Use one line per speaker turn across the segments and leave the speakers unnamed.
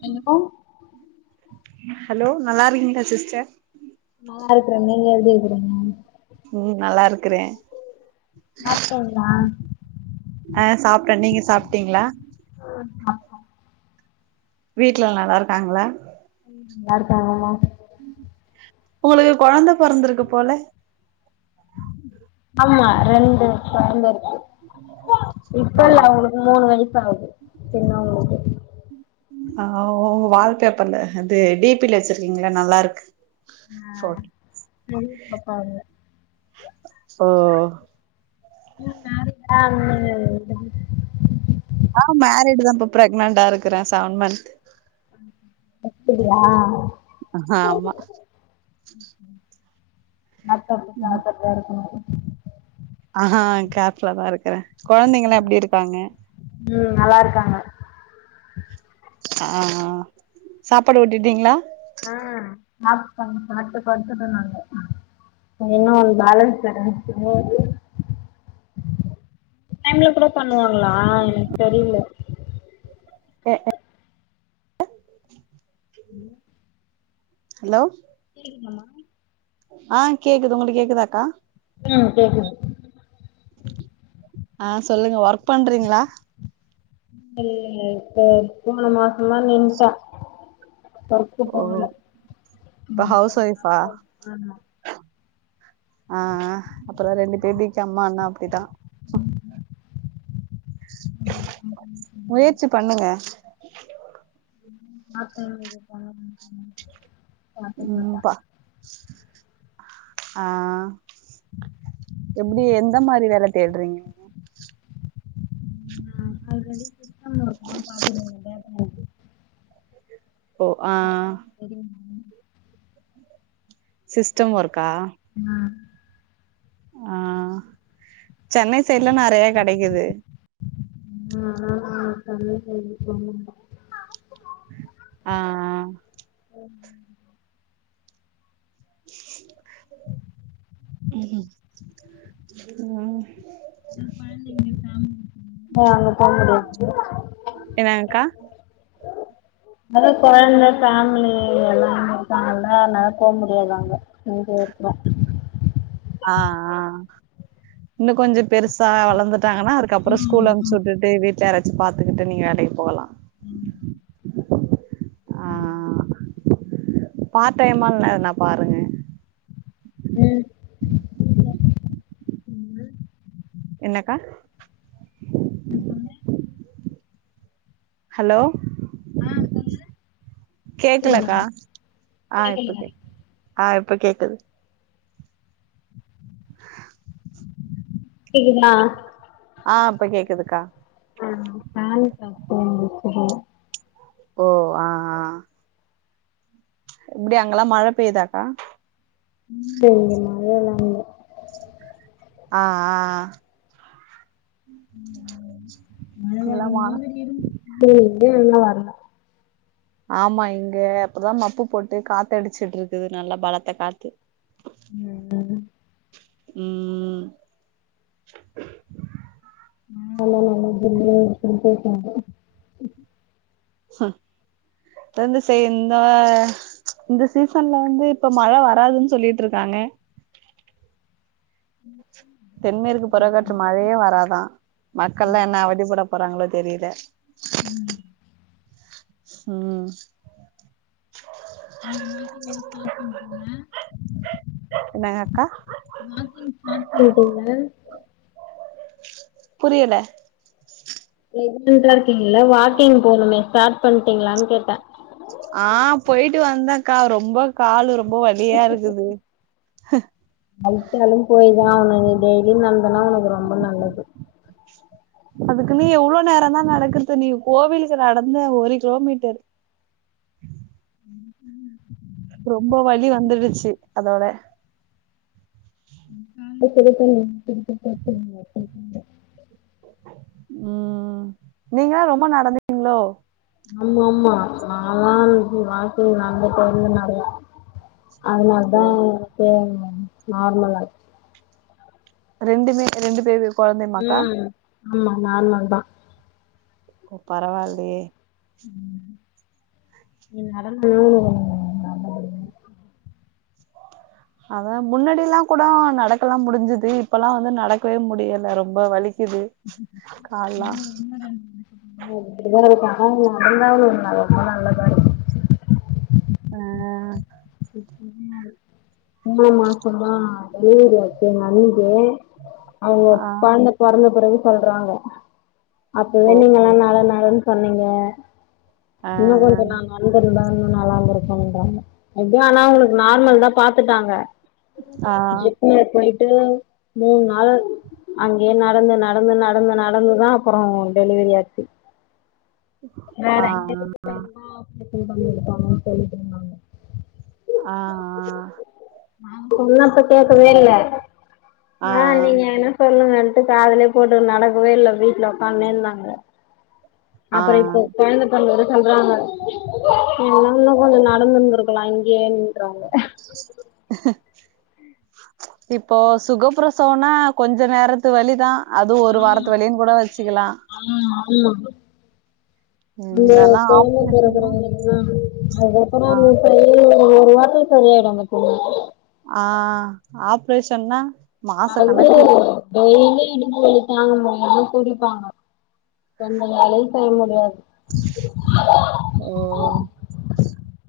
hello
hello நல்லா இருக்கீங்ளா sister
நல்லா இருக்கறேங்க நீங்க எப்டி இருக்குறீங்க
ம் நல்லா இருக்கறே
சாப்டீங்ளா
ஆ சாப்ட்டே நீங்க சாப்ட்டீங்ளா
[inaudible]
வீட்ல நல்லாருக்காங்ளா
ம் நல்லாருக்காங் எல்லா
உங்களுக்கு கொழந்த பொறந்துருக்கு போல
ஆமா ரெண்டு கொழந்தருக்கு
ஓ
இப்ப இல்ல அவுங்களுக் மூணு வயசு ஆவுது சின்னவங்களுக்கு
ஆ உ உங்க வால்பேப்பர்ல இது டிபில வெச்சிருக்கீங்கல நல்லாருக்கு ஃபாட்
பெரிய பாப்பா அது
ஓ
இன்னு மேரேஜ் ஆகல உங்களுக்கு
ஆ மேரீடு தா இப்ப ப்ரெக்னென்டாருக்கிறே செவன் மன்த்
ம் அப்படியா
ஆமா
[unintelligible]
ஆஹா கேப்ல தா இருக்கறே கொழந்தைங்கெல்லா எப்டி இருக்காங்க
ம் நல்லா இருக்காங்க
ஆ ஆ சாப்பாடு ஊட்டிட்டீங்ளா
ஆ சாப்ட்டாங்க சாப்ட்டு படுத்துட்ருக்காங்க இன்னு ஒன் போலன்ஸ் இருக்குது டைம்ல கூடோ பண்ணுவாங்களா எனக் தெரியில
அ அ
ஹலோ
ஹலோ
கேக்குதாமா
ஆ கேக்குது உங்களுக்கு கேக்குதாக்கா
ம் கேக்குது
ஆ சொல்லுங்க ஒர்க் பண்றீங்ளா
இல்லைங்க இப்போ போன மாசோதா நின்ட்டே வொர்க்
ஓ
போகல
இப்ப
கொஞ்ச
ஹவுஸ்
நாள்
ஒய்ஃபா
போட்டோ ஆமா
ஆ ஆ அப்றோ ரெண்டு பேபிக்கு அம்மான்னா அப்டிதா முயற்சி பண்ணுங்க
ம் இன்னா பண்றது கொழந்த பொறந்துச்சுன்னா
ம் பா ஆ எப்டி எந்த மாரி வேல தேட்றீங்க நீங்க
ஆ ஆல்ரெடி சிஸ்டம் வொர்க்கு தா பாத்துனு இருந்த
ஓ ஆ
வேட்டர் தெரியுமா
சிஸ்டம் ஒர்க்கா
அ
ஆ சென்னை சைட்லா நெறைய கெடைக்கிது
நா சமைக்கிறதுக்கு ஒன்னுமில்ல
ஆ ஆ
உம்
ம் ம் ம்
ஆ அங்க போமுடியாது இப்போ
என்னாங்கா
அது கொழந்த ஃபேமிலி எல்லா இருக்காங்கல்ல அதனால போ முடியாது அங்க இங்க இருக்கற
ஆ ஆ இன்னு கொஞ்சோ பெருசா வளந்த ட்டாங்கன்னா அதுக்கப்றோ ஸ்கூல அமுச்சிவுடுட்டு வீட்டுல யாராச்சி பாத்துகிட்டு நீங்க வேலைக்கு போகலா
ம்
ஆ ஆ பார்ட் டைம்மால்ல எதனா பாருங்க
ம்
என்னக்கா
நா சொன்னே
ஹலோ கேக்கலக்கா ஆ இப்ப கேக் ஆ இப்ப கேக்குது
கேக்குதுங்ளா
ஆ இப்ப கேக்குதுக்கா
வேலைக்கா போமுடியு போ
ஓ ஆ ஆ எப்டி அங்கெல்லா மழை பெய்தாக்கா
நீங்கள் எல்லாவே எல்லாமே
ஆ ஆ ஆ
மழ வர
இங்கெல்லா மழ
மாதிரி இருந்துச்சு ஏ எல்லா வர்ல
ஆமா இங்க அப்பதா மப்பு போட்டு காத்த அடிச்சுட்டு இருக்குது நல்லா பலத்த காத்து
ம் என்னாது
ம்
[unintelligible]
ஹ வந்து செய்யுந்தா இந்த சீசன்ல வந்து இப்ப மழ வராதுன்னு சொல்லிட்ருக்காங்க தென்மேற்கு பருகாற்று மழையே வராதா மக்கள்லா என்ன அவதிப்பட போறாங்களோ தெரியுல ம்
நீங்க வாக்கிங்லா ஸ்டார்ட் பண்டீங்களா
என்னங்கக்கா
வாக்கிங் ஸ்டார்ட் பண்ட்டீங்களா
புரியுல
ப்ரெக்னட்டா இருக்கீங்கேல்ல வாக்கிங் போனுமே ஸ்டார்ட் பண்ட்டீங்களானு கேட்டே
ஆ போயிட்டு வந்தக்கா ரொம்ப காலு ரொம்ப வலியா இருக்குது
வலித்தாலு போயிதா ஆவனோ நீ டெய்லியு நடந்தனா உனக்கு ரொம்போ நல்லது
அதுக்குனு எவ்ளோ நேரோதா நடக்குறது நீ கோவிலுக்கு நடந்த ஒரு கிலோமீட்டரு ரொம்போ வலி வந்துடுச்சி அதோட
[unintelligible]
உம் நீங்க ரொம்போ நடந்தீங்களோ
ஆமா ஆமா நாலா ரொம்போ வாக்கிங் நடந்து போவ நறையா அதுனாலதா எனக்கே நார்மலா ஆச்
ரெண்டுமே ரெண்டு பேரு
ம் ஆமா நார்மல்தா
ஓ பரவால்லயே
ம் நீ நடந்து
அதா முன்னாடிலா கூடோ நடக்கலா முடிஞ்சுது இப்பல்லா வந்து நடக்கவே முடியல ரொம்ப வலிக்குது கால்லா
அப்புடிதா இருக்கோ ஆனா நடந்தா அவ்ளோ நல் ரொம்ப நல்லதா இருக்
அ
இப்ப குருமா இருக் மூனு மாசோதா டெலிவரி ஆச்சு எங்க அண்ணிக்கு அவுங்க
ஆ
கொழந்த பொறந்த பிறகு சொல்றாங்க அப்பவே
ஓ
நீங்கலா நட நடன்னு சொன்னீங்க
ஆ
இன்னோ கொஞ்சோநா நடந்துர்ந்தா இன்னோ நல்லா இருந்துருக்கோன்றாங்க எப்டியோ ஆனா அவுங்குளுக்கு நார்மல்தா பாத்துட்டாங்க
ஆ
கூட போயிட்டு மூண் நாள் அங்கயே நடந்து நடந்து நடந்து நடந்துதா அப்புறோ டெலிவரி ஆச்சு வேற
ஆ
எங்கயாச்சோ போயிருந்தா டெலிவரி பண்ணியிருப்பாங்களோனு சொல்லிட்டு இருந்தாங்க
ஆ ஆ
நா சொன்னப்ப கேட்கவே இல்ல ஆ நீங்க என்ன சொல்லுங்கன்ட்டு காதலே போட்டு நடக்கவே இல்ல வீட்ல ஒக்காந்துனே இந்தாங்க
ஆ
அப்பற
ஆ
இப்போ கொழந்த சொல்லது சொல்றாங்க என்னன்னு கொஞ்ச நடந்துருந்திருக்கலா இங்கயேன்றாங்க
அஹ இப்போ சுகப்பிரசம்னா கொஞ்ச நேரத்து வழிதா அதுவு ஒரு வாரத்து வலினு கூட வச்சுக்கலா
ஆ ஆமா அந்த
இந்தெல்லா
கொழந்த பொறக்கற
ஆப்ரேஷன்னா
வரையு ஆ அதுப்புற
ஆ
அது சரி ஒரு வாரத்துல சரிய ஆயிடு பத்தீமா
ஆ ஆப்ரேஷன்னா மாச
அது
கணக்கு
டெய்லி இடுப்பு வலி தாங்க முடியாம குடிப்பாங்க [unintelligible] அலை டை முடியாது
ஓ ஓ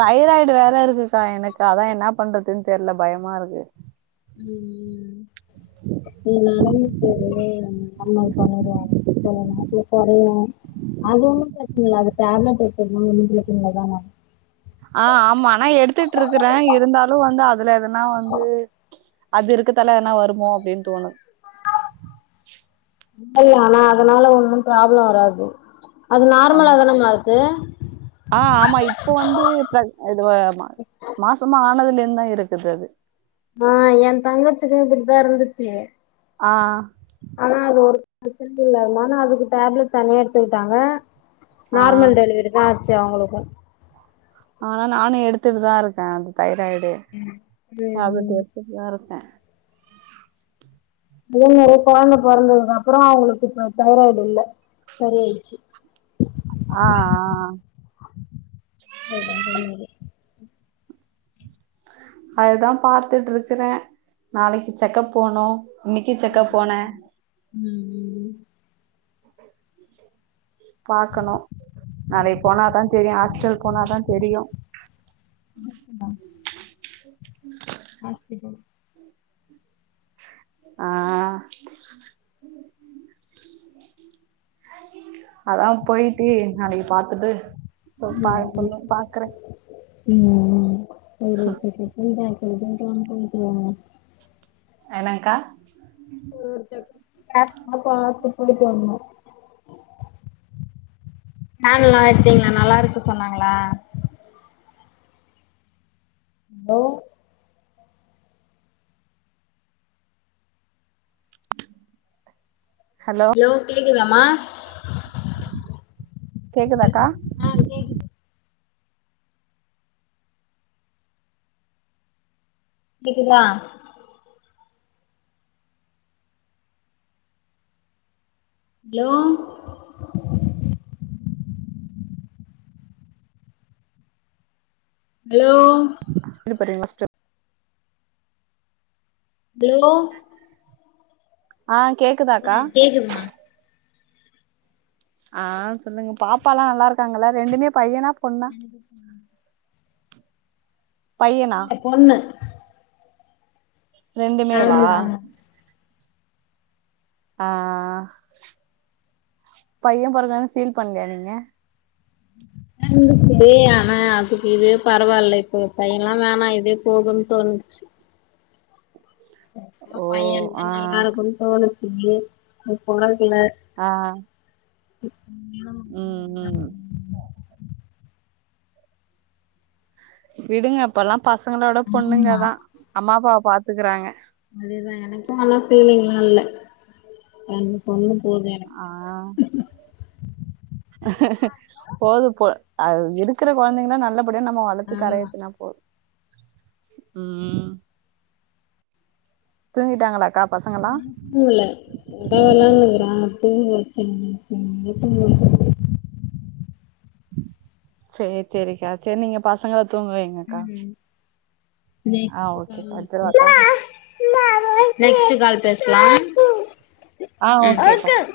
தைராய்டு வேற இருக்குக்கா எனக்கு அதா என்னா பண்றதுன்னு தெரில பயமா இருக்கு
ம் நீ நடந்துட்டு [unintelligible] நம்ம பண்ணடுவா நாக்கு கொறையு அது ஒன்னு பிரச்சனை இல்ல அது டேப்லெட் எடுத்ததுனால ஒன்னு பிரச்சனைல தான
ஆ ஆமா நா எடுத்துட்ருக்கறே இருந்தாலு வந்து அதுல எதனா வந்து அது இருக்கத்தல எதுன்னா வருமோ அப்படின் தோணு
ஆனா அதனால ஒண்ணு ப்ராப்ளம் வராது அது
ஆ
நார்மலா தானமா இருக்கு
ஆ ஆமா இப்ப வந்து பக் இது மாசமா ஆனதுல இருந்து தா இருக்குது அது
ஆ ஏ தங்கச்சக்கு இப்டிதா இருந்துச்சு
ஆ
ஆனா அது ஒரு பிரச்சனை இல்ல அதனால அதுக்கு டேப்லெட் தனியா எடுத்துக்கிட்டாங்க
ஆ
நார்மல் டெலிவரி தா ஆச்சு அவங்களுக்கு
ஆனா நானு எடுத்துட்டு தா இருக்கே அந்த தைராய்டு
ம் ம்
டேப்லெட் எடுத்துட்டுதா இருக்கே
அதே மாரி கொழந்த பொறந்ததுக்கு அப்பற அவங்களுக்கு இப்ப தைராய்டு இல்ல சரியாயிடுச்சு
ஆ ஆ
[unintelligible] டெலிவரி
அதுதா பாத்துட்ருக்கறே நாளைக்கு செக்கப் போனு இன்னைக்கு
ம்
செக்கப் போனே
ம் ம்
பாக்கணு நாளைக்கு போனாதா தெரியு ஹாஸ்டல் போனாதா தெரியு
ம் ம்மா ஆ [unintelligible]
ஆ அதா போயிட்டு நாளைக்கு பாத்துட்டு சொப்பா சொல்லு பாக்குறே
ம் [unintelligible]
என்னாங்க்கா
ஒரு [unintelligible] போய்ட்டு வந்தோ கன்ல்லா எட்டீங்களா நல்லாருக்கு சொன்னாங்களா ஹலோ
ஹலோ
ஹலோ கேக்குதாம்மா
கேக்குதாக்கா
ஆ கேக்குது கேக்குதா ஹலோ ஹலோ
இது படிங்க ஃபர்ஸ்ட்
ஹலோ
ஆ கேக்குதாக்கா
கேக்குதுமா
ஆ சொல்லுங்க பாப்பாலா நல்லா இருக்காங்களா ரெண்டுமே பையனா பொண்ணா
இருக்கே
பையனா
இல்ல பொண்ணு
ரெண்டுமே வா
ஆமா
ஆ ஆ ஆ பைய பொறக்கலன்னு ஃபீல் பண்ணலயா நீங்க
இதே ஆனா அதுக்கு இதே பரவாயில்ல இப்ப பையன்ல்லா வேணா இதே போதுன்னு தோணுச்சு ஒரு
ஓ
பைய இருந்தா
ஆ
நல்லா இருக்குன்னு தோணுச்சு அது பொறக்கல
ஆ
ம் மியாவ்
ம் ம் விடுங்க இப்பெல்லா பசங்களோட பொண்ணுங்க தா அம்மா அப்பாவ பாத்துக்குறாங்க
அதுதா எனக்கு ஆனா ஃபீலிங்லா இல்ல ரெண்டு பொண்ணு போது எனக்கு
ஆ போது பொ அது இருக்குற கொழந்தைங்கள நல்லபடியா நம்ம வள த்து கரையேத்துனா போது ம் தூங்கிட்டாங்களாக்கா பசங்களா
தூங்கல தேவ இல்லாம இருக்குறாங்க தூங்க சொன்னா தூங்கல
சேரி சேரிக்கா சேரி நீங்க பசங்கள தூங்க வைங்க க்கா ஆ ஓகேக்கா வச்சிறவாக்கா
நெக்ஸ்ட் கால் பேசலா
ஆ
ம்
ஓகேக்கா